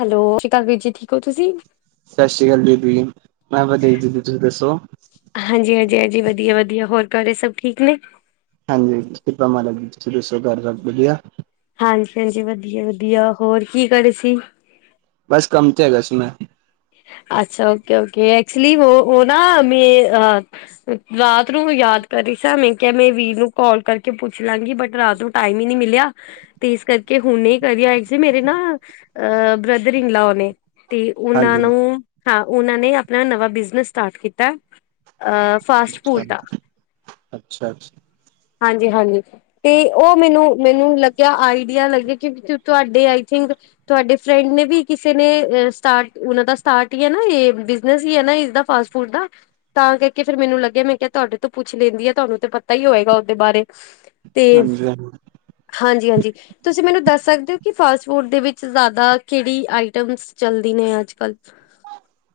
ਹੈਲ ਛੀ ਕਾਲ ਵੀਰ ਜੀ ਠੀਕ ਓ ਤੁਸੀਂ? ਸਛੀ ਕਾਲ ਦੀਦੀ, ਮੈਂ ਦੀਦੀ ਤੁਹੀ ਦੱਸੋ? ਹਾਂਜੀ-ਹਾਂਜੀ-ਹਾਂਜੀ ਵਧੀਆ-ਵਧੀਆ ਹੋਰ ਕਰੇ ਸਭ ਠੀਕ ਨੇ? ਹਾਂਜੀ ਕਿਪਾ ਮਹਾਰਾਜ ਜੀ ਤੁਹੀ ਦੱਸੋ ਘਰ ਸਬ ਵਦੀਆ? ਹਾਂਜੀ-ਹਾਂਜੀ ਵਧੀਆ-ਵਧੀਆ ਹੋਰ ਕੀ ਕਰੇ ਸੀ? ਬਸ ਕਮ ਤੇ ਹੈਗਾ ਸੀ ਮੈ। ਅੱਛਾ ਓਕੇ-ਓਕੇ ਐਕਚਲੀ ਓ ਨਾ ਮ ਅ ਰਾਤ ਨੂੰ ਯਾਦ ਕਰ ਰੀ ਸੀ ਮੈਂ ਕੇਆ ਮੈਂ ਵੀਰ ਨੂੰ ਕਾਲ ਕਰਕੇ ਪੁੱਛ ਲਾਂਗੀ ਬਟ ਰਾਤ ਨੂੰ ਟਾਈਮ ਈ ਨੀ ਮਿਲੇਆ ਤੇ ਏਸ ਕਰਕੇ ਹੁਣੇ ਕਰੀ ਰੁ ਆ ਐਕਚਲੀ ਮੇਰੇ ਨਾ, ਆ ਬ੍ਰਦਰ ਈਨ ਲਾਓ ਨੇ ਤੇ ਓਨਾਂ ਹਾਂਜੀ ਨੂੰ, ਹਾਂ ਓਨਾਂ ਨੇ ਆਪਣਾ ਨਵਾਂ ਬਿਜਨਸ ਸਟਾਟ ਕੀਤਾ, ਆ ਫਾਸਟ ਅੱਛਾ ਫੂਡ ਦਾ, ਅੱਛਾ ਹਾਂਜੀ-ਹਾਂਜੀ ਤੇ ਓ ਮੈਨੂੰ ਮੈਨੂੰ ਲੱਗੇਆ ਆਈਡੀਆ ਲੱਗੇਆ ਕੇ ਕੀ ਤੁਹਾਡੇ ਆਈ ਥੀਂਕ ਤੁਆਡੇ ਫਰੈਂਡ ਨੇ ਵੀ ਕੀਸੇ ਨੇ ਸਟਾਟ ਓਨਾ ਦਾ ਸਟਾਟ ਈ ਐ ਨਾ ਏ ਬੀਜਨਸ ਈ ਐ ਨਾ ਏਸਦਾ ਫਾਸਟ ਫੂਡ ਦਾ ਤਾਂ ਕਰਕੇ ਫੇਰ ਮੇਨੂੰ ਲੱਗੇਆ ਮੈਂ ਕੇਆ ਤੁਆਡੇ ਤੋਂ ਪੁੱਛ ਲੈਂਦੀ ਆ ਤੁਆਨੂੰ ਤੇ ਪਤਾ ਹੀ ਹੋਏਗਾ ਓਦੇ ਬਾਰੇ ਤੇ, ਹਾਂਜੀ ਹਾਂਜੀ। ਹਾਂਜੀ-ਹਾਂਜੀ ਤੁਸੀਂ ਮੈਨੂੰ ਦੱਸ ਸਕਦੇ ਓ ਕੀ ਫਾਸਟ ਫੂਡ ਦੇ ਵੀਚ ਯਾਦਾ ਕੇੜੀ ਆਈਟਮਸ ਚਲਦੀ ਨੇ ਅ ਜ ਕੱਲ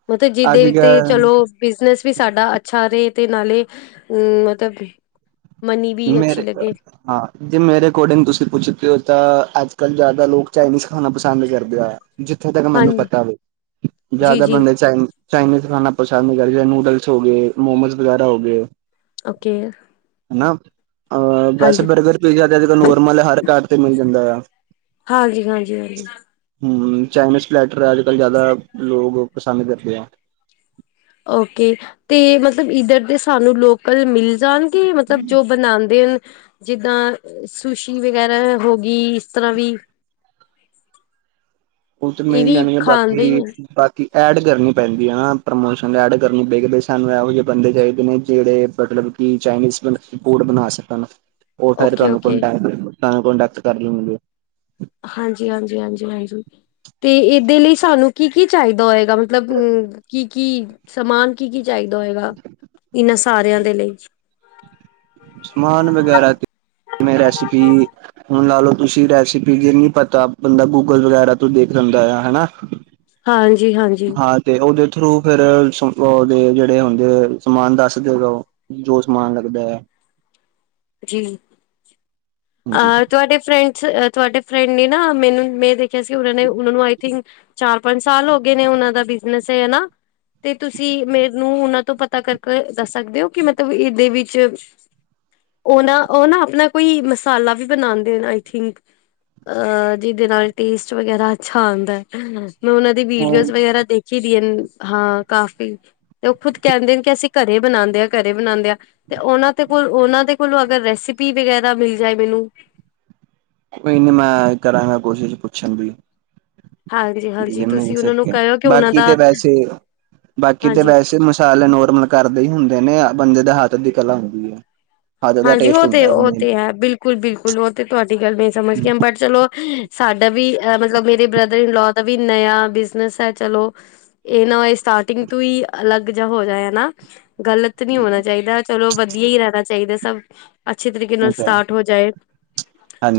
ਮਤੇ ਜੀਦੇ ਅੱਜ ਵੀ ਤੇ ਕੱਲ ਚਲੋ ਬਿਜਨਸ ਵੀ ਸਾਡਾ ਅੱਛਾ ਰੇ ਤੇ ਨਾਲੇ, ਊ ਮਤਬ ਮੇਰੇ ਹਾਂ ਜੇ ਮੇਰੇ ਅਕੋਡੀਂਗ ਤੁਸੀਂ ਪੁੱਛ ਤੇ ਓ ਤਾਂ ਅੱਜ-ਕੱਲ ਜਾਦਾ ਲੋਕ ਚਾਈਨੀਜ਼ ਖਾਣਾ ਪਸੰਦ ਕਰਦੇ ਆ। ਜੀਥੇ ਤੱਕ ਮੈਨੂੰ ਹਾਂਜੀ ਪਤਾ ਵੇ, ਜਾਦਾ ਜੀ-ਜੀ ਬੰਦੇ ਚਾਈ ਚਾਈਨੀਜ਼ ਖਾਨਾ ਪਸੰਦ ਕਰ ਜੀ ਨੂਡਲਸ ਹੋ ਗੇ ਮੋਮੋਜ਼ ਵਗੈਰਾ ਹੋ ਗੇ। ਓਕੇ ਹਨਾ ਅ ਵੈਸੇ ਹਾਂਜੀ ਬਰਗਰ ਪੀਜ਼ਾ ਤੇ ਅੱਜ-ਕੱਲ ਨੋਰਮਲ ਹਰ ਘਰ ਤੇ ਮੇਲ ਜਾਂਦਾ ਆ। ਹਾਂਜੀ-ਹਾਂਜੀ-ਹਾਂਜੀ। ਹੂੰ ਚਾਈਨੀਜ਼ ਪਲੈਟਰ ਅੱਜ-ਕੱਲ ਯਾਦਾ ਲੋਕ ਪਸੰਦ ਕਰਦੇ ਆ। ਓਕੇ ਤੇ ਮਤਲਵ ਈਧਰ ਦੇ ਸਾਨੂੰ ਲੋ ਕਲ ਮੀਲ ਜਾਣਗੇ ਮਤਬ ਜੋ ਬਣਾਦੇ ਅਨ ਜੀਦਾਂ ਸੁਸ਼ੀ ਵਗੈਰਾ ਹੋ ਗੀ ਈਸ ਤਰ੍ਹਾਂ ਵੀ ਓ ਤੇ ਇਹ ਮੀਲ ਵੀ ਜਾਣਗੇ ਖਾਂਦੇ ਬਾਕੀ, ਹੀ ਬਾਕੀ ਐਡ ਕਰਨੀ ਪੈਂਦੀ ਆ ਹਨਾ ਪ੍ਰਮੋਸ਼ਨ ਐਡ ਕਰਨੀ ਪਏਗੀ ਦੇ ਸਾਨੂੰ ਐਹੋ ਜੇ ਬੰਦੇ ਚਾਈਦੇ ਨੇ ਜੇੜੇ ਮਤਲ ਕੀ ਚਾਈਨੀਸ ਬ ਫੂੜ ਬਣਾ ਸਕਣ, ਓ ਫੇਰ ਓਕੇ ਤੁਆਨੂੰ ਓਕੇ ਕੈ ਤਾਂ ਕੁਡੈਕਟ ਕਰ ਲੂ ਗੇ। ਹਾਂਜੀ-ਹਾਂਜੀ-ਹਾਂਜੀ-ਹਾਂਜੀ, ਤੇ ਏਦੇ ਲਈ ਸਾਨੂੰ ਕੀ-ਕੀ ਚਾਈਦਾ ਹੋਏ ਦਾ ਮਤਲਬ ਊ ਕੀ-ਕੀ ਸਮਾਨ ਕੀ-ਕੀ ਚਾਈਦਾ ਹੋਏਗਾ, ਏਨਾਂ ਸਾਰੇਆਂ ਦੇ ਲਈ? ਸਮਾਨ ਵਗੈਰਾਂ, ਕ ਜੇਵੇ ਰੈਸਪੀ ਹੁਣ ਲਾ ਲਾ ਲੋ ਤੁਸੀਂ ਰੈਸਪੀ ਜੇ ਨੀ ਪਤਾ ਬੰਦਾ ਗੂਗਲ ਵਗੈਰਾ ਤੋਂ ਦੇਖ ਲੈਂਦਾ ਆ ਹਨਾ ਹਾਂਜੀ-ਹਾਂਜੀ ਹਾਂ ਤੇ ਔਦੇ ਥਰੂ ਫੇਰ ਸ ਅ ਦੇ ਜੇੜੇ ਹੁੰਦੇ ਸਮਾਨ ਦੱਸ ਦੇਗਾ ਔਹ ਜੋ ਸਮਾਨ ਲੱਗਦੈ ਜੀ ਹਾਂਜੀ। ਅ ਤੁਆਡੇ ਫਰੈਂਡਸ, ਤੁਆਡੇ ਫਰੈਂਡ ਨੇ ਨਾ ਮੈਨੂੰ ਮੈਂ ਦੇ ਕਿਸੀ ਉਹਨਾਂ ਨੇ, ਉਹਨਾਂ ਨੂੰ ਆਈ ਥਿੰਕ ਚਾਰ ਪੰਜ ਸਾਲ ਹੋ ਗੇ ਨੇ ਔਨਾਂ ਦਾ ਬਿਜ਼ਨਸ ਏ ਹਨਾ। ਤੇ ਤੁਸੀਂ ਮੈਨੂੰ ਉਨਾ ਤੋਂ ਪਤਾ ਕਰਕੇ ਦੱਸ ਸਕਦੇ ਹੋ ਕਿ ਮਤਲਬ ਇਦੇ ਵਿੱਚ ਔ ਨਾ ਔ ਨਾ ਅਪਨਾ ਕੋਈ ਮਸਾਲਾ ਵੀ ਬਨਾਦੇ ਨੇ ਆਈ ਥਿੰਕ ਅ ਜਿਦੇ ਨਾਲ ਟੇਸਟ ਵਗੈਰਾ ਅੱਛਾ ਆਂਦਾ ਹੈ। ਮੈਂ ਔਨਾ ਦੀ ਵੀਡੀਔਜ਼ ਹੋਰ ਵਗੈਰਾ ਦੇਖ ਸਿਰਿਅਲ ਹਾਂ ਕਾਫੀ [unintelligible] ਤੇ ਔਹ ਖੁਦ ਕੈਂਦੇ ਕਿ ਅਸੀਂ ਘਰੇ ਬਨਾਂਦੇ ਆਂ, ਘਰੇ ਬਨਾਂਦੇ ਆ ਤੇ ਔਨਾਂ ਦੇ ਕੋਲ ਔਨਾਂ ਦੇ ਹੁਨ ਅਗਰ ਰੈਸਪੀ ਵੇਗੈਰਾ ਮਿਲ ਜਾਏ ਮੈਨੂੰ ਕੋਈ ਨਾ ਮੈਂ ਕਰਾਂਗਾ ਕੋਸ਼ਿਸ਼ ਪੁੱਛਣ ਦੀ। ਹਾਂਜੀ-ਹਾਂਜੀ ਜੇ ਮਿਲ ਤੁਸੀਂ ਉਹਨਾਂ ਨੂੰ ਸਕਦਾ, ਕਹਿਓ ਕਿ ਉਹਨਾਂ ਬਾਕੀ ਤੇ ਦਾ ਵੈਸੇ -ਬਾਕੀ ਤੇ ਹਾਂਜੀ ਵੈਸੇ ਮੁਸ਼ ਥੈਲੇ ਨੋਰਮਲ ਘਾਰਦੇ ਈ ਹੁੰਦੇ ਨੇ, ਬੰਦੇ ਦੇ ਹੱਥ ਦੁਖਣ ਲਾਉਂਦੀ ਏ ਹਾਂਜੀ, ਔਹ ਤੇ ਔ ਤੇ ਹੈ ਬਿਲਕੁਲ- ਬਿਲਕੁਲ ਔ ਤੇ ਤੁਆਡੀ ਗੱਲ ਮੈ ਸਮਝ ਗਿਆ, ਬਟ ਚਲੋ ਹਹਹਹ ਸਾਡਾ ਵੀ ਐ ਮਤਲਬ ਮੇਰੇ ਬ੍ਰਦਰ ਇਨਲੋ ਦਾ ਵੀ ਨਯਾ ਬਿਜ਼ਨਸ ਹੈ ਚਲੋ ਏਨਾ ਹੋਏ ਸਟਾਰਟਿੰਗ ਤੋਂਈਂ ਅਲੱਗ ਜਾ ਹੋ ਜੇ ਹਨਾ। ਗ਼ਲਤ ਨਹੀਂ ਹੋਣਾ ਚਾਈਦਾ। ਚਲੋ ਵਧੀਆ ਈ ਰੈਨਾ ਚਾਈਦਾ ਸਭ ਅੱਛੇ ਤਰੀਕੇ ਉਹ ਨਾਲ ਤੇ ਹੈ ਸਟਾਰਟ ਹੋ ਜਾਏ।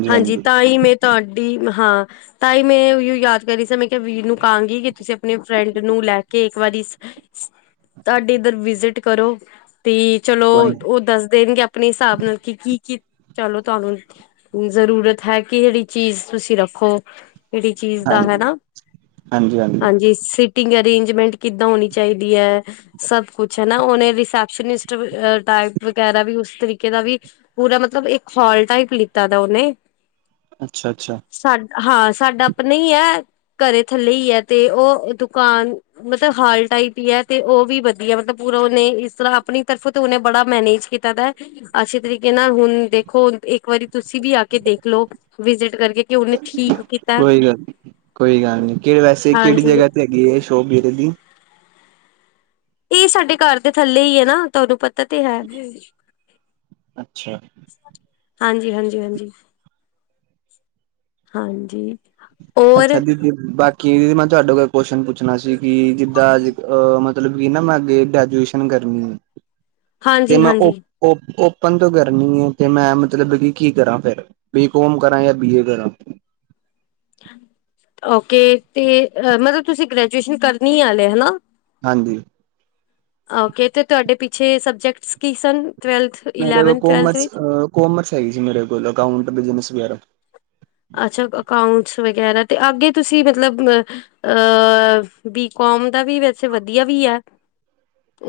ਹਾਂਜੀ, ਤਾਂ ਈ ਮੈਂ ਤੁਆਡੀ ਹਾਂ ਤਾਂ ਈ ਮੈਂ ਯੁਅ ਯਾਦ ਕਰ ਰੀ ਸਾਂ, ਮੈਂ ਕਿ ਆ ਵੀਰ ਨੂੰ ਕਾਂਗੀ ਕਿ ਤੁਸੀਂ ਅਪਣੀ ਫਰੈਂਡ ਨੂੰ ਲੈ ਕੇ ਇੱਕ ਵਾਰੀ [inaudible] ਤਾਡੇ ਇੱਧਰ ਵਿਜ਼ਿਟ ਕਰੋ ਤੇ ਚਲੋ ਕੋਈ ਔਹ ਦੱਸ ਦੇਣਗੇ ਪਨੇ ਹਿਸਾਬ ਨਾਲ ਕਿ ਕੀ ਚਲੋ ਤੁਆਨੂੰ ਜ਼ਰੂਰਤ ਹੈ ਕਿ ਜੇਹੜੀ ਚੀਜ਼ ਤੁਸੀਂ ਰੱਖੋ ਜੇੜੀ ਚੀਜ਼ ਦਾ ਹੈ ਹਾਂਜੀ ਨਾ, ਹਾਂਜੀ, ਸਿ ਟਿਂਗ ਅਰੇਂਜਮੈਂਟ ਕਿੱਦਾਂ ਹੋਨੀ ਚਾਈਦੀ ਐ ਹਹਹ ਸਭ ਕੁਛ ਹਨਾ, ਔਨਾ ਰਿਸੈਪਸ਼ਨਿਸਟ ਵੀ ਅ ਟਾਈਪ ਵਗੈਰਾ ਵੀ ਤਰੀਕੇ ਦਾ ਵੀ ਪੂਰਾ ਮਤਲਬ ਇੱਕ ਹਾਲ ਟਾਈਪ ਲਿੱਤਾ ਦਾ ਔਨੇ ਅੱਛਾ- ਅੱਛਾ। ਸਾ ਹਾਂ ਸਾਡਾ ਅਪਣਾ ਈ ਐ, ਘਰੇ ਥੱਲੇ ਈ ਐ ਤੇ ਔ ਦੁਕਾਨ ਮਤਲਬ ਹਾਲ ਟਾਈਪ ਈ ਐ, ਤੇ ਔ ਵੀ ਵਧੀਆ ਮਤਲਬ ਪੂਰਾ ਔਨੇ ਇਸ ਤਰ੍ਹਾਂ ਆਪਣੀ ਤਰਫੋਂ ਤੇ ਔਨੇ ਬੜਾ ਮੈਨੇਜ ਕੀਤਾ ਦਾ ਅੱਸੀ ਤਰੀਕੇ ਨਾਲ ਹੁਣ ਦੇਖੋ ਇੱਕ ਵਾਰੀ ਤੁਸੀਂ ਵੀ ਆ ਕੇ ਦੇਖਲੋ ਵਿਜਿਟ ਕਰਕੇ ਕਿ ਉਹਨੇ ਠੀਕ ਕੀਤਾ ਕੋਈ ਗੱਲ ਨੀ- ਕੋਈ ਗੱਲ ਨੀ ਕਿ ੜ ਵੈਸੇ ਕੇੜੀ ਹਾਂਜੀ ਜਗ੍ਹਾ ਤੇ ਹੈ ਯੇ ਹੈ ਸ਼ੋਪਤ ਬੇਟੇ ਦੀ [unintelligible] ਈ ਸਾਡੇ ਘਰ ਦੇ ਥੱਲੇ ਈ ਐ ਨਾ ਤਾਨੂੰ ਪਤਾ ਤੇ ਹੈ ਵੇ ਅੱਛਾ। ਹਾਂਜੀ -ਹਾਂਜੀ -ਹਾਂਜੀ, ਹਾਂਜੀ। ਅੱਛਾ ਔਰ ਦੀਦੀ ਬਾਕੀ ਦੀਦੀ ਮੈਂ ਤੁਹਾਡੇ ਕੋਲੋ ਕੁਸ਼ਚਨ ਪੁੱਛਣਾ ਸੀ ਕਿ ਜਿੱਦਾਂ ਅ ਅ ਮ ਮਤਲਬ ਕਿ ਨਾ ਮੈਂ ਅੱਗੇ ਗ੍ਰੈਜੂਏਸ਼ਨ ਕਰਨੀ ਤੇ ਹਾਂਜੀ ਮੈਂ ਔ ਹਾਂਜੀ ਔ ਔਪਨ ਤੋਂ ਕਰਨੀ ਏ, ਤੇ ਮੈਂ ਮਤਲਬ ਕਿ ਕੀ ਕਰਾਂ ਫੇਰ। ਬੀ ਕੌਮ ਕਰਾਂ ਜਾਂ ਬੀ ਏ ਕਰਾਂ। ਓਕੇ, ਤੇ ਅ ਮਤਲਬ ਤੁਸੀਂ ਗ੍ਰੈਜੂਏਸ਼ਨ ਕਰਨੀ ਐ ਹਲੇ ਹਨਾ। ਹਾਂਜੀ। ਔਕੇ, ਤੇ ਤੁਆਡੇ ਪਿੱਛੇ ਸਬਜੈਕਟਸ ਕੀ ਸਨ, ਟਵੈਲਥ ਮੇਰੇ ਕੋਲ ਇਲੈਵਨਥ ਟਵੈਲਥ ਕਮਰਸ ਵਿੱਚ ਅ ਕੋਮਰਸ ਹੈਏਗੀ ਸੀ, ਮੇਰੇ ਕੋਲ ਅਕਾਊਂਟ, ਬਿਜਨਸ, ਵਗੈਰਾ ਅੱਛਾ ‌‌, ਅਕਾਊਂਟਸ ਵਗੈਰਾ ਤੇ ਅੱਗੇ ਤੁਸੀਂ ਮਤਲਬ ਨ ਅਹ ਬੀਕੋਮ ਦਾ ਵੀ ਵੈਸੇ ਵਧੀਆ ਵੀ ਹੈ। ਹ [unintelligible]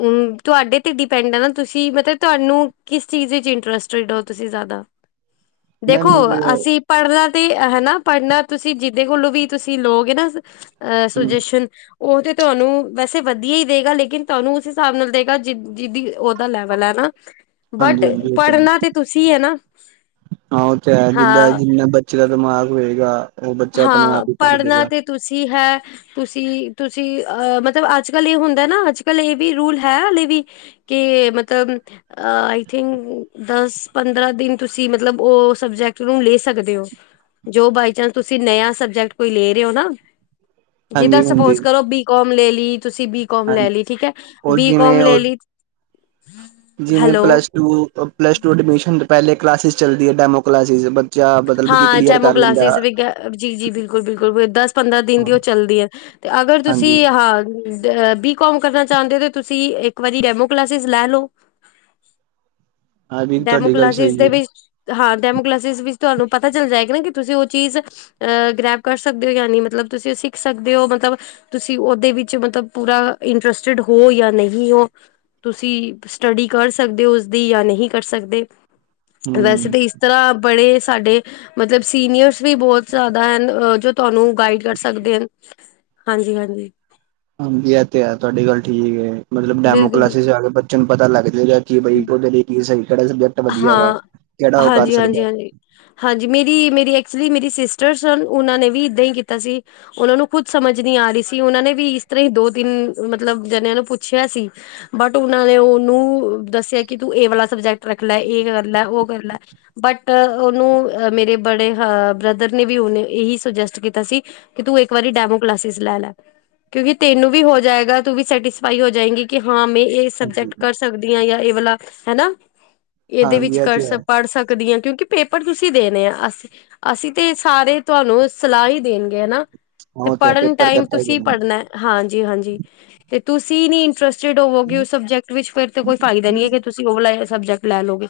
ਤੁਹਾਡੇ ਤੇ ਡਿਪੈਂਡ ਹੈ ਨਾ, ਤੁਸੀਂ ਮਤਲਬ ਤੁਹਾਨੂੰ ਕਿਸ ਚੀਜ਼ ਵਿੱਚ ਇੰਟਰਸਟਿਡ ਹੋ ਤੁਸੀਂ ਜ਼ਿਆਦਾ। [unintelligible] ਦੇਖੋ ਤੇ ਅਸੀਂ ਪੜਨਾ ਤੇ ਹੈਨਾ ਪੜ੍ਹਨਾ ਤੁਸੀਂ ਜਿਦੇ ਕੋਲੋਂ ਵੀ ਤੁਸੀਂ ਲੋ ਗੇਨਾ ਅਹ ਸੁਜੈਸ਼ਨ ਉਹ ਤੇ ਤੁਹਾਨੂੰ ਵੈਸੇ ਵਧੀਆ ਹੀ ਦੇਗਾ, ਲੇਕਿਨ ਤੁਹਾਨੂੰ ਉਸ ਹਿਸਾਬ ਨਾਲ ਦੇਗਾ ਜਿ ਜਿਹਦੀ ਉਹਦਾ ਲੈਵਲ ਹੈ ਨਾ। [unintelligible] ਬਟ ਹਾਂਜੀ ਉਹ ਤਾਂ ਪੜ੍ਹਨਾ ਤੇ ਤੁਸੀਂ ਹੈ ਨਾ। ਹਾਂ ਉਹ ਤੇ ਹੈ ਜਿੱਦਾਂ ਹਾਂ ਜਿੰਨਾ ਬੱਚੇ ਦਾ ਦਿਮਾਗ ਹੋਏਗਾ, ਉਹ ਬੱਚਾ ਆਪਣੇ ਹਾਂ ਆਪ ਹੀ ਪੜ੍ਹ ਪੜ੍ਹਨਾ ਜੇਗਾ। ਤੇ ਤੁਸੀਂ ਹੈ। ਤੁਸੀਂ ਤੁਸੀਂ ਅਹ ਮਤਲਬ ਅੱਜ ਕਲ ਇਹ ਹੁੰਦਾ ਨਾ, ਅੱਜ ਕਲ ਇਹ ਵੀ ਰੂਲ ਹੈ ਹਾਲੇ ਵੀ ਕਿ ਮਤਲਬ ਆਈ ਥਿੰਕ ਦਸ ਪੰਦਰਾਂ ਦਿਨ ਤੁਸੀ ਮਤਲਬ ਉਹ ਸਬਜੈਕਟ ਲੈ ਸਕਦੇ ਹੋ ਜੋ ਬਾਈ ਚਾਂਸ ਤੁਸੀਂ ਨਯ ਸਬਜੈਕਟ ਕੋਈ ਲੈ ਰਹੇ ਹੋ ਨਾ, ਜਿਹਾਂ ਹਾਂਜੀ ਹਾਂਜੀ ਸਪੋਜ ਕਰੋ ਬੀ ਕਮ ਲੈ ਲਈ, ਤੁਸੀਂ ਬੀਕਾਮ ਹਾਂਜੀ ਲੈ ਲਈ, ਠੀਕ ਹੈ ਉਹ ਬੀਕਮ ਲੈ ਲਈ ਜੀਵੇੈਂ hello plus two, plus two admission ਤੋ ਪਹਿਲੇ ਕਲਾਸਜ਼ ਚੱਲਦੀ ਹੈ ਡੈਮੋ ਕਲਾਸਿਸ ਬ ਹਾਂ ਡੇਮੋ ਕਲਾਸਿਸ ਵੀ ਜੀ ਜੀ ਬਿਲਕੁਲ ਬਿਲਕੁਲ ਦਸ ਪੰਦਰਾਂ ਦਿਨ ਹਾਂ ਦੀ ਉਹ ਚੱਲਦੀ ਹੈ ਤੇ ਅਗਰ ਤੁਸੀਂ, ਹਾਂਜੀ ਹਾਂ ਅ ਬੀਕੋਮ ਕਰਨਾ ਚਾਹੁੰਦੇ ਹੋ, ਤੇ ਤੁਸੀਂ ਇੱਕ ਵਾਰੀ ਡੈਮੋ ਕਲਾਸਿਸ ਲੈ ਲਓ ਹਾਂ ਵੀ ਡੈਮੋ ਤੁਹਾਡੀ ਗੱਲ ਕਲਾਸਿਸ ਸਹੀ ਦੇ ਹੈ ਵਿੱਚ, ਹਾਂ ਡੈਮੋ ਕਲਾਸਿਸ ਵਿੱਚ ਤੁਹਾਨੂੰ ਪਤਾ ਚੱਲ ਜਾਏਗਾ ਨਾ ਕਿ ਤੁਸੀਂ ਉਹ ਚੀਜ਼ ਅਹ ਗ੍ਰੈਬ ਕਰ ਸਕਦੇ ਹੋ, ਯਾਨੀ ਮਤਲਬ ਤੁਸੀਂ ਉਹ ਸਿੱਖ ਸਕਦੇ ਹੋ ਮਤਲਬ ਤੁਸੀਂ ਓਦੇ ਵਿੱਚ ਮਤਲਬ ਪੂਰਾ ਇੰਟਰਸਟਿਡ ਹੋ ਯਾ ਨਹੀਂ ਹੋ ਤੁਸੀਂ ਸਟਡੀ ਕਰ ਸਕਦੇ ਹੋ ਉਸਦੀ, ਯਾ ਨਹੀਂ ਕਰ ਸਕਦੇ ਵੈਸੇ ਹੂੰ ਤੇ ਇਸ ਤਰ੍ਹਾਂ ਬੜੇ ਸਾਡੇ ਮਤਲਬ ਸੀਨੀਰਸ ਵੀ ਬੋਹਤ ਜ਼ਿਆਦਾ ਹਨ, ਜੋ ਤੁਹਾਨੂ ਗਾਈਡ ਕਰ ਸਕਦੇ ਹਨ ਹਾਂਜੀ ਹਾਂਜੀ ਹਾਂਜੀ ਇਹ ਤੇ ਹੈ ਤੁਹਾਡੀ ਗੱਲ ਠੀਕ ਹੈ, ਮਤਲਬ ਡੈਮੋ ਬਿਲਕੁਲ ਕਲਾਸਿਸ ਚ ਆਕੇ ਬੱਚਿਆਂ ਨੂੰ ਪਤਾ ਲੱਗ ਜਾਏਗਾ, ਕਿ ਬਈ ਉਹਦੇ ਲਈ ਕੀ ਸਹੀ ਵਧੀਆ ਵਾ ਹਾਂ ਕਿਹੜਾ ਉਹ ਕਰ ਹਾਂਜੀ ਹਾਂਜੀ ਸਕਦਾ ਹਾਂਜੀ ਹਾਂਜੀ ਮੇਰੀ ਮੇਰੀ ਐਕਚੁਲੀ ਮੇਰੀ ਸਿਸਟਰ ਸਨ ਉਹਨਾਂ ਨੇ ਵੀ ਇੱਦਾਂ ਹੀ ਕੀਤਾ ਸੀ ਉਹਨਾਂ ਨੂੰ ਖੁਦ ਸਮਝ ਨੀ ਆ ਰਹੀ ਸੀ, ਉਹਨਾਂ ਨੇ ਵੀ ਇਸ ਤਰ੍ਹਾਂ ਹੀ ਦੋ ਤਿੰਨ ਮਤਲਬ ਜਣਿਆਂ ਨੂੰ ਪੁੱਛਿਆ ਸੀ ਬਟ ਉਹਨਾਂ ਨੇ ਉਹਨੂੰ ਦੱਸਿਆ ਕਿ ਤੂੰ ਇਹ ਵਾਲਾ ਸਬਜੈਕਟ ਰੱਖ ਲੈ, ਇਹ ਕਰ ਲੈ ਉਹ ਕਰ ਲੈ ਬਟ ਉਹਨੂੰ ਮੇਰੇ ਬੜੇ ਬ੍ਰਦਰ ਨੇ ਵੀ ਉਹਨੇ ਇਹੀ ਸੁਜੈਸਟ ਕੀਤਾ ਸੀ ਕਿ ਤੂੰ ਇੱਕ ਵਾਰੀ ਡੈਮੋ ਕਲਾਸਿਸ ਲੈ ਲੈ ਕਿਉਂਕਿ ਤੈਨੂੰ ਵੀ ਹੋ ਜਾਏਗਾ, ਤੂੰ ਵੀ ਸੈਟਿਸਫਾਈ ਹੋ ਜਾਏਗੀ ਕਿ ਹਾਂ ਮੈਂ ਏਹ ਹਾਂਜੀ ਸਬਜੈਕਟ ਕਰ ਸਕਦੀ ਹਾਂ ਜਾਂ ਇਹ ਵਾਲਾ ਹੈਨਾ ਇਹਦੇ ਵਿੱਚ ਹਾਂਜੀ ਇਹ ਕਰ ਤੇ ਹੈ ਪੜ੍ਹ ਸਕਦੀ ਹਾਂ ਕਿਉਂਕਿ ਪੇਪਰ ਤੁਸੀਂ ਦੇਣੇ ਆ ਅਸੀਂ ਅਸੀਂ ਤੇ ਸਾਰੇ ਤੁਹਾਨੂੰ ਸਲਾਹ ਹੀ ਦੇਣਗੇ ਹੈਨਾ, ਹਾਂ ਤੇ ਉਹ ਹੈ ਪੜ੍ਹਨ ਪੇਪਰ ਤੇ ਟਾਈਮ ਆਪਾਂ ਹੀ ਤੁਸੀਂ ਦੇਣੇ ਪੜ੍ਹਨਾ ਹਾਂਜੀ ਹਾਂਜੀ ਤੇ ਤੁਸੀਂ ਨੀ ਇੰਟਰਸਟਿਡ ਹੋਵੋਗੇ ਉਸ ਸਬਜੈਕਟ ਵਿੱਚ ਫਿਰ ਤੇ ਕੋਈ ਫਾਇਦਾ ਨੀ ਹੈ ਕਿ ਤੁਸੀਂ ਉਹ ਸਬਜੈਕਟ ਲੈ ਲਓਗੇ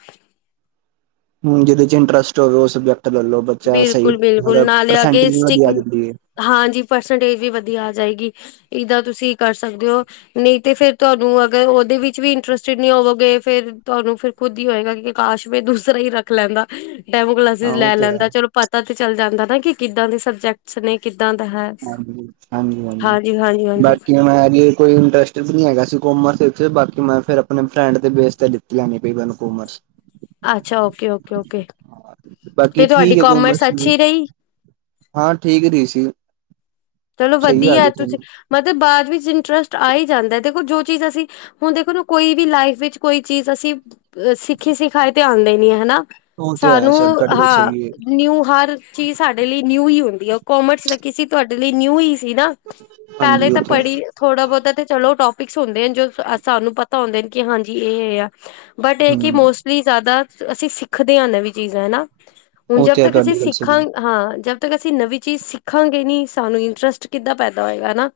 ਹੂ ਜਿਹਦੇ ਚ ਇੰਟਰਸਟ ਹੋਵੇ ਉਹ ਸਬਜੈਕਟ ਲੈ ਲੋ ਬੱਚਾ ਸਹੀ ਬਿਲਕੁਲ-ਬਿਲਕੁਲ ਮਤਲ ਨਾਲੇ ਅੱਗੇ ਪਰਸੈਂਟੇਜ ਜੀ ਸਟਿਕ ਵਧੀਆ ਦਿੰਦੀ ਐ ਹਾਂਜੀ ਪਰਸੈਂਟੇਜ ਵੀ ਵਧੀਆ ਆ ਜਾਏਗੀ ਈਦਾਂ ਤੁਸੀਂ ਕਰ ਸਕਦੇ ਹੋ ਨਹੀਂ ਤੇ ਫੇਰ ਤੁਹਾਨੂੰ ਅਗਰ ਉਹਦੇ ਵਿੱਚ ਵੀ ਇੰਟਰਸਟਿਡ ਨਹੀਂ ਹੋਵੋਗੇ, ਫੇਰ ਤੁਹਾਨੂੰ ਫਿਰ ਖੁੱਦ ਈ ਹੋਏਗਾ ਕਿ ਕਾਸ਼ ਵੀ ਦੂਸਰਾ ਈ ਰੱਖ ਲੈਂਦਾ। ਡੈਮੋ ਹਾਂ ਕਲਾਸਿਸ ਉਹ ਲੈ ਤੇ ਹੈ ਲੈਂਦਾ ਚਲੋ ਪਤਾ ਤੇ ਚੱਲ ਜਾਂਦਾ ਨਾ ਕਿ ਕਿੱਦਾਂ ਦੇ ਸਬਜੈਕਟਸ ਨੇ ਕਿੱਦਾਂ ਦਾ ਹੈ। ਹਾਂਜੀ-ਹਾਂਜੀ-ਹਾਂਜੀ ਹਾਂਜੀ-ਹਾਂਜੀ-ਹਾਂਜੀ ਬਾਕੀ ਹੁਣ ਐ ਵੀ ਕੋਈ ਇੰਟਰਸਟ ਵੀ ਨੀ ਹੈਗਾ ਸੀ ਕੋਮਰਸ ਵਿੱਚ ਬਾਕੀ ਮੈਂ ਫਿਰ ਆਪਣੇ ਫਰੈਂਡ ਦੇ ਬੇਸ ਤੇ ਲਿਤੀਆ ਨੇ [unintelligible] ਕੋਮਰਸ, ਅੱਛਾ, ਓਕੇ ਓਕੇ ਓਕੇ। ਬਾਕੀ ਠੀਕ ਐ ਕੋਮਰਸ ਵੀ, ਅੱਛੀ ਰਹੀ। ਹਾਂ ਠੀਕ ਰੀ ਸੀ। ਚਲੋ ਸਹੀ ਆ ਵਧੀਆ ਗਈ ਸੀ ਤੁਸੀਂ, ਮਤਲਬ ਬਾਅਦ ਵਿੱਚ ਇੰਟਰਸਟ ਆ ਈ ਜਾਂਦਾ ਦੇਖੋ ਜੋ ਚੀਜ਼ ਅਸੀਂ ਹੁਣ ਦੇਖੋ ਨਾ ਕੋਈ ਵੀ ਲਾਈਫ ਵਿੱਚ ਕੋਈ ਚੀਜ਼ ਅਸੀਂ ਸਿੱਖੀ ਸਿਖਾਏ ਤੇ ਆਦੇ ਨੀ ਆ ਹਨਾ। ਉਹ ਤੇ ਹੈ ਸਾਨੂੰ ਸਰ ਤੁਹਾਡੀ ਗੱਲ ਹਾਂ, ਸਹੀ ਹੈ ਨਿਊ ਹਰ ਚੀਜ਼ ਸਾਡੇ ਲਈ ਨਿਊ ਈ ਹੁੰਦੀ ਐ ਉਹ ਕੋਮਰਸ ਰੱਖੀ ਸੀ ਤੁਹਾਡੇ ਲਈ ਨਿਊ ਈ ਸੀ ਨਾ। ਪਹਿਲੇ ਹਾਂਜੀ ਤਾਂ ਉਹ ਤੇ ਪੜ੍ਹੀ ਥੋੜ੍ਹਾ ਬਹੁਤਾ ਤੇ ਚਲੋ ਟੋਪਿਕਸ ਹੁੰਦੇ ਜੋ ਸਾਨੂੰ ਪਤਾ ਹੁੰਦੇ ਨੇ। ਕਿ ਹਾਂਜੀ ਇਹ ਇਹ ਐ, ਬਟ ਇਹ ਕਿ ਹਮ ਮੋਸਟ ਲਈ ਜ਼ਿਆਦਾ ਅਸੀਂ ਸਿੱਖਦੇ ਹਾਂ ਨਵੀਂ ਚੀਜ਼ਾਂ ਹਨਾ, ਹੁਣ ਉਹ ਜਦ ਤੇ ਹੈ ਤੱਕ ਅਸੀਂ ਤੁਹਾਡੀ ਗੱਲ ਸਹੀ ਹੈ ਸਿੱਖਾਂਗੇ। ਹਾਂ ਜਦ ਤੱਕ ਅਸੀਂ ਨਵੀਂ ਚੀਜ਼ ਸਿੱਖਾਂਗੇ ਨੀ ਸਾਨੂੰ ਇੰਟਰਸਟ ਕਿੱਦਾਂ ਪੈਦਾ ਹੋਏਗਾ ਹਨਾ।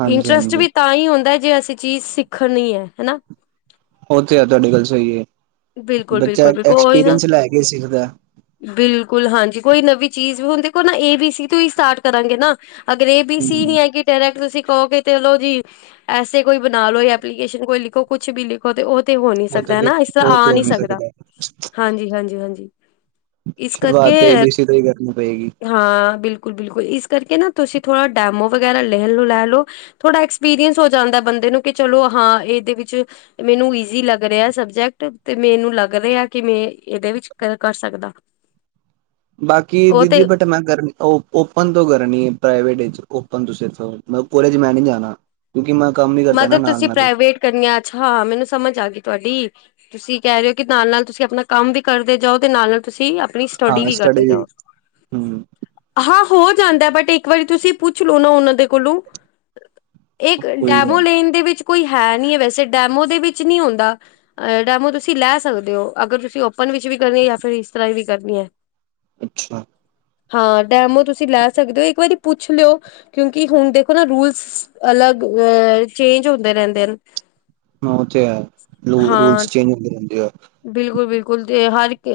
ਹਾਂਜੀ ਇੰਟਰਸਟ ਹਾਂਜੀ ਵੀ ਤਾਂ ਈ ਹੁੰਦਾ ਜੇ ਅਸੀਂ ਚੀਜ਼ ਸਿੱਖਣ ਐ ਹਨਾ। ਉਹ ਤੇ ਆ ਤੁਹਾਡੀ ਗੱਲ ਸਹੀ ਐ, ਬਿਲਕੁਲ ਬੱਚਾ ਬਿਲਕੁਲ ਬਿਲਕੁਲ ਉਹੀ ਨਾ ਐਕਸਪੀਰੀਅੰਸ ਲੈ ਕੇ ਸਿੱਖਦਾ। ਬਿਲਕੁਲ ਹਾਂਜੀ ਕੋਈ ਨਵੀਂ ਚੀਜ਼ ਵੀ ਹੁੰਦੀ ਕੋਈ ਨਾ ਏ ਬੀ ਸੀ ਤੋਂ ਹੀ ਸਟਾਰਟ ਕਰਾਂਗੇ ਨਾ। ਅਗਰ ਐ ਬੀ ਸੀ ਹਮ ਨੀ ਹੈਗੀ। ਡਾਇਰੈਕਟ ਤੁਸੀ ਕਹੋ ਕੇ ਚਲੋ ਜੀ, ਐਸੇ ਕੋਈ ਬਣਾ ਲੋੋ ਐਪਲੀਕੇਸ਼ਨ ਕੋਈ ਲਿਖੋ ਕੁਛ ਵੀ ਲਿਖ ਤੇ ਉਹ ਤੇ ਹੋ ਨੀ ਉਹ ਤੇ ਸਕਦਾ ਹਨਾ ਲਿਖ ਇਸ ਤਰ ਉਹ ਆ ਤੇ ਹੋ ਨੀ ਸਕਦਾ, ਹਾਂਜੀ-ਹਾਂਜੀ-ਹਾਂਜੀ। ਸ਼ੁਰੂਆਤ ਏ ਬੀ ਸੀ ਤੋ ਹੀ ਕਰਨੀ ਪਏਗੀ। ਹਾਂ ਬਿਲਕੁਲ-ਬਿਲਕੁਲ ਇਸ ਕਰਕੇ ਨਾ ਤੁਸੀ ਥੋੜ੍ਹਾ ਡੈਮੋ ਵਗੈਰਾ ਲੈ ਲੈ ਲਓ। ਥੋੜ੍ਹਾ ਐਕਸਪੀਰੀਅੰਸ ਹੋ ਜਾਂਦਾ ਬੰਦੇ ਨੂੰ ਕਿ ਚਲੋ ਹਾਂ ਇਹਦੇ ਵਿਚ ਮੈਨੂੰ ਈਜੀ ਲਗ ਰਿਹਾ ਸਬਜੈਕਟ, ਤੇ ਮੈਨੂੰ ਲਗ ਰਿਹਾ ਆ ਕਿ ਮੈ ਇਹਦੇ ਵਿਚ ਕਰ ਸਕਦਾ। ਬਾਕੀ ਉਹ ਦੀਦੀ ਤੇ ਬਟ ਮੈ ਗਰਮੀ ਓਪਨ ਤੋ ਕਰਨੀ ਐ ਪ੍ਰਾਈਵੇਟ ਵਿੱਚ ਓਪਨ ਤੋ ਸਿਰਫ ਕੋਲਜ ਚ ਮੈ ਨੀ ਜਾਣਾ। ਕਿਉਕਿ ਮੈ ਕੰਮ ਈ ਕਰਦਾ ਮਤਲਬ ਨਾਲ ਤੁਸੀਂ ਨਾਲ ਹੀ। ਪ੍ਰਾਈਵੇਟ ਕਰਨੀਆਂ ਅੱਛਾ ਹਾਂ ਮੈਨੂੰ ਸਮਝ ਆ ਗਈ ਤੁਹਾਡੀ। ਤੁਸੀ ਕਹਿ ਰਹੇ ਹੋ ਕਿ ਨਾਲ ਨਾਲ ਤੁਸੀ ਆਪਣਾ ਕਮ ਵੀ ਕਰਦੇ ਜਾਓ ਤੇ ਨਾਲ-ਨਾਲ ਤੁਸੀ ਆਪਣੀ ਸਟੇਡੀ ਹਾਂ ਵੀ ਕਰਦੇ ਸਟੱਡੀ ਜਾਓ। ਹਮ ਹਾਂ ਹੋ ਜਾਦਾ ਬਟ ਇਕ ਵਾਰੀ ਤੁਸੀ ਪੁੱਛ ਲੋੋ ਨਾ ਉਹਨਾ ਦੇ ਕੋਲੋ ਇਕ ਕੋਈ ਗੱਲ ਨੀ। ਇਨ ਦੇ ਵਿਚ ਕੋਈ ਹੈ ਨੀ ਐ ਵੈਸੇ ਡੈਮੋ ਦੇ ਵਿਚ ਨੀ ਆਉਦਾ। ਡੈਮੋ ਤੁਸੀ ਲੈ ਸਕਦੇ ਔ ਅਗਰ ਤੁਸੀ ਓਪਨ ਵਿਚ ਵੀ ਕਰਨੀ ਜਾਂ ਫਿਰ ਇਸ ਤਰ੍ਹਾਂ ਵੀ ਕਰਨੀ ਐ। ਅੱਛਾ, ਹਾਂ ਡੈਮੋ ਤੁਸੀ ਲੈ ਸਕਦੇ ਔ ਇਕ ਵਾਰੀ ਪੁੱਛ ਲਿਓ। ਕਿਉਕਿ ਹੁਣ ਦੇਖੋ ਨਾ ਰੂਲਸ, ਅਲਗ ਚੇਂਜ ਹੁੰਦੇ ਰਹਿਦੇ ਨੇ। ਉਹ ਤੇ ਐ, ਰੂਲਸ ਚੇਂਜ ਹੁੰਦੇ ਰਹਿਦੇ ਆ। ਬਿਲਕੁਲ-ਬਿਲਕੁਲ ਤੇ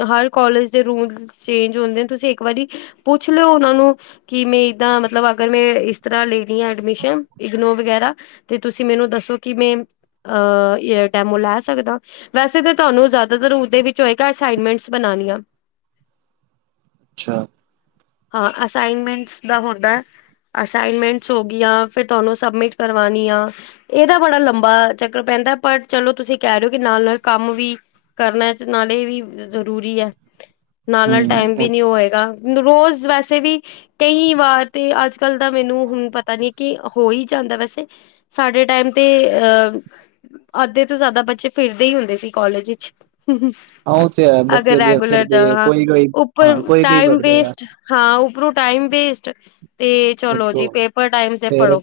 ਹਰ ਕੋਲਜ ਦੇ ਰੂਲ ਚੇਂਜ ਹੁੰਦੇ ਤੁਸੀ ਇਕ ਵਾਰੀ ਪੁੱਛ ਲਿਓ ਉਹਨਾ ਨੂੰ ਕਿ ਮੈਂ ਈਦਾਂ ਮਤਲਬ ਅਗਰ ਮੈ ਇਸ ਤਰ੍ਹਾ ਲੈਣੀ ਆ ਐਡਮਿਸ਼ਨ ਇਗਨੋ ਵਗੈਰਾ। ਤੇ ਤੁਸੀ ਮੈਨੂੰ ਦੱਸੋ ਕਿ ਮੈ ਅਹ ਡੈਮੋ ਲੈ ਸਕਦਾ। ਵੈਸੇ ਤਾਂ ਤੁਹਾਨੂੰ ਜਿਆਦਾਤਰ ਉਹਦੇ ਵਿਚ ਹੋਏਗਾ ਅਸਾਈਨਮੈਂਟਸ ਬਣਾਉਣੀਆ। ਅੱਛਾ, ਹਾਂ ਅਸਾਈਨਮੈਂਟਸ ਦਾ ਹੁੰਦਾ। ਅਸਾਈਨਮੈਂਟਸ ਹੋ ਗਿਆਂ ਫਿਰ ਤੁਹਾਨੂੰ ਸਬਮਿਟ ਕਰਵਾਨੀਆ। ਇਹਦਾ ਬੜਾ ਲੰਬਾ ਚੱਕਰ ਪੈਦਾ, ਪਰ ਚਲੋ ਤੁਸੀ ਕਹਿ ਰਹੇ ਹੋ ਕਿ ਨਾਲ- ਨਾਲ ਕੰਮ ਵੀ ਕਰਨਾ ਨਾਲੇ ਵੀ ਜਰੂਰੀ ਹੈ, ਨਾਲ- ਨਾਲ ਹਮ ਟਾਈਮ ਹਾਂ ਵੀ ਨੀ ਹੋਵੇਗਾ। ਰੋਜ਼ ਵੈਸੇ ਵੀ- ਕਈ ਵਾਰ ਤੇ ਅਜ ਕਲ ਦਾ ਮੈਨੂੰ ਹੁਣ ਪਤਾ ਨਹੀ, ਕਿ ਹੋ ਹੀ ਜਾਦਾ ਵੈਸੇ- ਤੇ ਸਾਡੇ ਟਾਈਮ ਤੇ ਅਹ- ਅਧੇ ਤੋਂ ਜਿਆਦਾ ਬੱਚੇ, ਫਿਰਦੇ ਹੀ ਹੁੰਦੇ ਸੀ ਕੋਾਲਜ ਵਿਚ- ਉਹ ਤੇ ਹੈ ਅਗਰ ਬੱਚੇ ਦੇ ਰੈਗੂਲਰ ਫਿਰਦੇ ਜਾਣਾ, ਕੋਈ ਕੋਈ ਉਪਰ ਹਾਂ ਕੋਈ ਕੋਈ ਟਾਈਮ ਵੜਦਾ ਆ ਵੇਸਟ- ਹਾਂ ਉਪਰੋ ਟਾਈਮ ਵੇਸਟ, ਤੇ ਚਲੋ ਜੀ ਪੇਪਰ ਟਾਈਮ ਤੇ ਪੜ੍ਹੋ-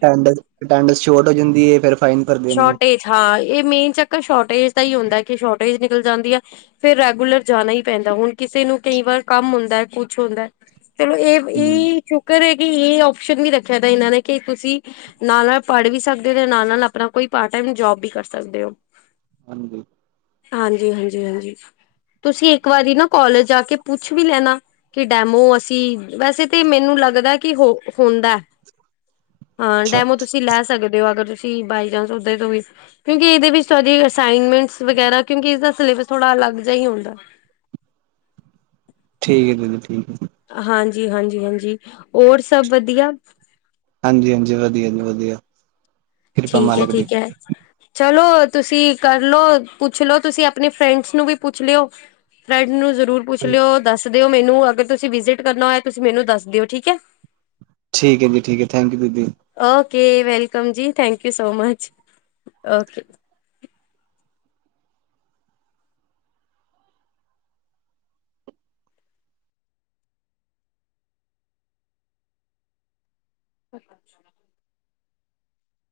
ਅਟੈਂਡੈਂਸ ਸੋਟ ਹੋ ਜਾਦੀ ਹੈ ਫਿਰ- ਫਾਈਨ ਭਰਦੇ ਨੇ ਸ਼ੋਰਟੇਜ ਹਾਂ ਇਹ ਮੇਨ ਚੱਕਰ ਸ਼ੋਰਟੇਜ ਦਾ ਹੀ ਹੁੰਦਾ, ਕਿ ਸ਼ੋਰਟੇਜ ਨਿਕਲ ਜਾਦੀ ਆ। ਫਿਰ ਰੈਗੂਲਰ ਜਾਣਾ ਹੀ ਪੈਂਦਾ, ਹੁਣ ਕਿਸੇ ਨੂੰ ਕਈ ਵਾਰ ਕਮ ਹੁੰਦਾ, ਕੁਛ ਹੁੰਦਾ- ਚਲੋ ਹਮ ਇਹ ਸ਼ੁਕਰ ਹੈ ਕਿ ਇਹ ਆਪਓਪਸ਼ਨ ਵੀ ਰੱਖਿਆ ਤ ਇਹਨਾ ਨੇ, ਕਿ ਤੁਸੀ- ਨਾਲ- ਨਾਲ ਪੜ੍ਹ ਵੀ ਸਕਦੇ ਹੋ, ਨਾਲ- ਨਾਲ ਆਪਣਾ ਕੋਈ ਪਾਰਟ ਟਮ ਜੋਬ ਵੀ ਕਰ ਸਕਦੇ ਹੋ। [inaudible] ਹਾਂਜੀ- ਹਾਂਜੀ -ਹਾਂਜੀ, ਤੁਸੀ ਇਕ ਵਾਰੀ ਨਾ ਕੋਾਲਜ ਆ ਕੇ ਪੁੱਛ ਵੀ ਲੈਣਾ- ਕਿ ਡੈਮੋ ਅਸੀ, ਵੈਸੇ ਤੇ ਮੈਨੂੰ ਲਗਦਾ ਕਿ ਹੋ ਹੁੰਦਾ- [inaudible] ਹਾਂ ਡੈਮੋ ਤੁਸੀ ਲੈ ਸਕਦੇ ਹੋ, ਅਗਰ ਤੁਸੀ ਬਾਈ ਚਾਂਸ ਉਧਰ ਤੋ ਵੀ- ਕਿਉਕਿ ਇਹਦੇ ਵਿਚ ਸ ਅਸਮੈਂਟ ਵਗੈਰਾ, ਕਿਉਕਿ ਇਸਦਾ ਸਲੇਬਸ ਥੋੜਾ ਅਲਗ ਜਿਹਾ ਹੀ ਹੁੰਦਾ। ਠੀਕ ਹੈ ਦੀਦੀ, ਠੀਕ ਹੈ ਜੀ। ਹਾਂਜੀ- ਹਾਂਜੀ -ਹਾਂਜੀ, ਹੋਰ ਸਭ ਵਧੀਆ? ਹਾਂਜੀ- ਹਾਂਜੀ, ਵਧੀਆ ਜੀ ਵਧੀਆ। ਕਿਰਪਾ ਠੀਕ ਹੈ, ਮਾਲਕ ਦੀ ਠੀਕ ਹੈ। ਚਲੋ ਤੁਸੀਂ ਕਰ ਲਓ, ਪੁੱਛ ਲਓ ਤੁਸੀਂ ਆਪਣੇ ਫਰੈਂਡਸ ਨੂੰ ਵੀ ਪੁੱਛ ਲਿਓ। [unintelligible] ਜ਼ਰੂਰ ਪੁੱਛ ਲਿਓ ਦੱਸ ਦਿਓ ਮੈਨੂੰ, ਅਗਰ ਤੁਸੀਂ ਵਿਜਿਟ ਕਰਨਾ ਹੋਇਆ ਤੁਸੀਂ ਮੈਨੂੰ ਦੱਸ ਦਿਓ ਠੀਕ ਹੈ। ਠੀਕ ਹੈ ਜੀ ਠੀਕ ਹੈ, ਥੈਂਕ ਯੂ ਦੀਦੀ। ਓਕੇ ਵੈਲਕਮ ਜੀ, thank you so much, okay. ਅੱਛਾ।